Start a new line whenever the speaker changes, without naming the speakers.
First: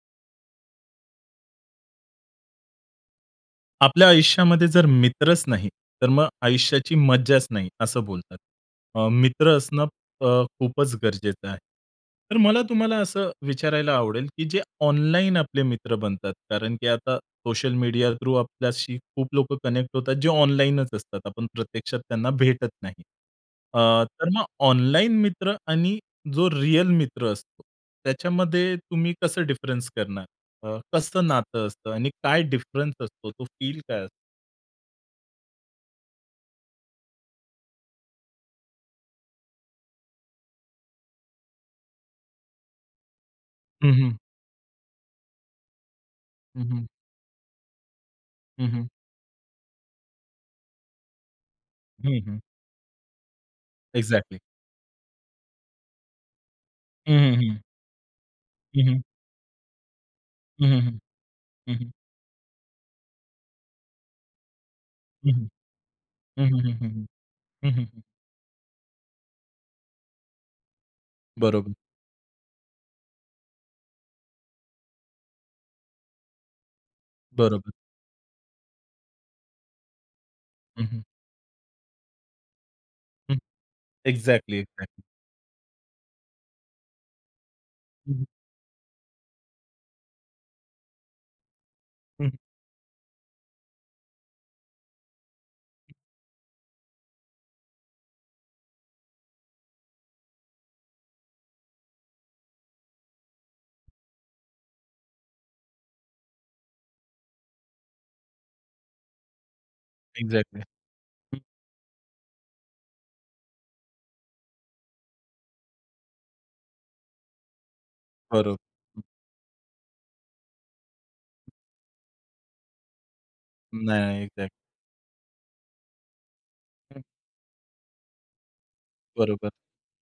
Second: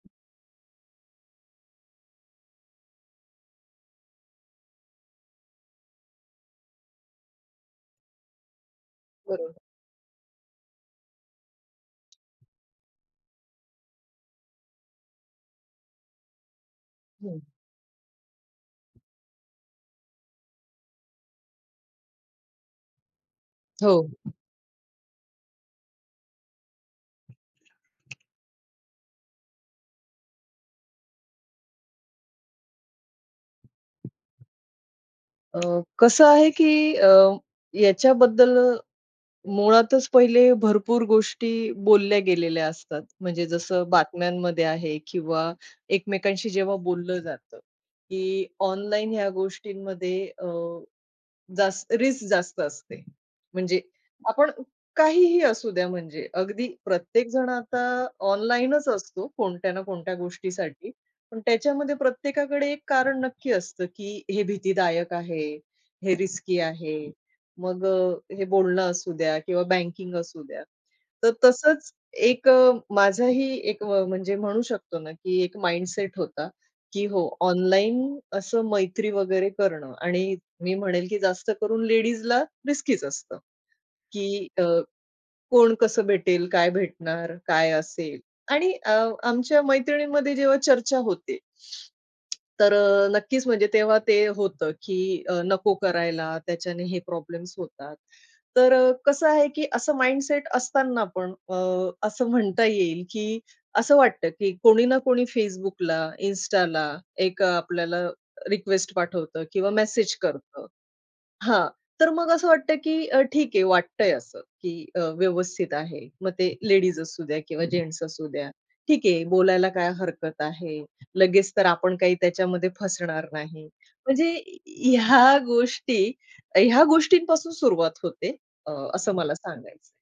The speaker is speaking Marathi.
आपल्या आयुष्यामध्ये जर मित्रच नाही, तर मग आयुष्याची मज्जाच नाही असं बोलतात. अ,
बरोबर.
मित्र असणं अ, खूपच गरजेचं आहे. तर मला तुम्हाला असं विचारायला आवडेल, की जे ऑनलाईन आपले मित्र बनतात कारण की आता
हं.
सोशल मीडिया थ्रू आपल्याशी खूप लोकं कनेक्ट होतात जे ऑनलाईनच असतात. आपण प्रत्यक्षात त्यांना भेटत नाही. अ, तर
हो.
मग ऑनलाईन मित्र आणि जो रिअल मित्र असतो, त्याच्यामध्ये तुम्ही कसं डिफरन्स करणार? अ, कसं नातं असतं आणि काय डिफरन्स असतो तो फील काय असतो?
अ, कसं आहे की अ, याच्याबद्दल मुळातच पहिले भरपूर गोष्टी बोलल्या गेलेल्या असतात. म्हणजे जसं
हं, हं.
बातम्यांमध्ये आहे किंवा एकमेकांशी
हं,
जेव्हा
हं.
बोललं जातं की
हं, हं.
ऑनलाईन ह्या गोष्टींमध्ये अ, जास्त
हं,
रिस्क
हं.
जास्त असते. म्हणजे
एक्झॅक्टली.
आपण काहीही असूद्या म्हणजे. अगदी प्रत्येक
हं,
जण
हं.
आता
हं,
ऑनलाईनच
हं.
असतो कोणत्या ना कोणत्या
हं, हं,
गोष्टीसाठी.
हं.
पण
हं, हं.
त्याच्यामध्ये प्रत्येकाकडे एक कारण नक्की असतं की हे भीतीदायक
हं, हं.
आहे, हे
हं,
रिस्की
हं, हं, हं, हं.
आहे.
हं,
मग
हं.
अ, हे बोलणं असूद्या किंवा बँकिंग असूद्या. तर
बरोबर.
तसंच एक अ, माझाही एक व म्हणजे म्हणू शकतो ना, की एक माइंडसेट होता की हो,
बरोबर.
ऑनलाईन असं मैत्री वगैरे करणं आणि मी
हं, हं.
म्हणेन की जास्त करून लेडीजला रिस्कीच
हं.
असतं. की
एक्झॅक्टली,
अ,
एक्झॅक्टली.
कोण कसं भेटेल, काय भेटणार, काय
हं,
असेल?
हं.
आणि अ, आमच्या मैत्रिणींमध्ये जेव्हा चर्चा होते.
हं, हं.
तर अ, नक्कीच म्हणजे तेव्हा ते होतं की अ, नको करायला. त्याच्याने हे प्रॉब्लेम्स होतात. तर अ, कसं आहे की असं माइंडसेट असतांना पण अ, असं म्हणता येईल की असं वाटतं की कोणी ना कोणी Facebook, Instaला एक अ, आपल्याला रिक्वेस्ट पाठवतं किंवा मेसेज
एक्झॅक्टली.
करतं.
हं.
हां. तर मग असं वाटतं की अ, ठीक आहे वाटतंय असं, की अ, व्यवस्थित आहे. मग ते लेडीज असूद्या किंवा जेन्ट्स असूद्या. ठीक
बरोबर.
आहे बोलायला काय हरकत आहे, लगेच तर आपण काही त्याच्यामध्ये फसणार नाही.
नाही.
म्हणजे
एक्झॅक्टली.
ह्या गोष्टी ह्या
हं.
गोष्टींपासून सुरुवात होते. अ, असं मला
बरोबर.
सांगायचंय.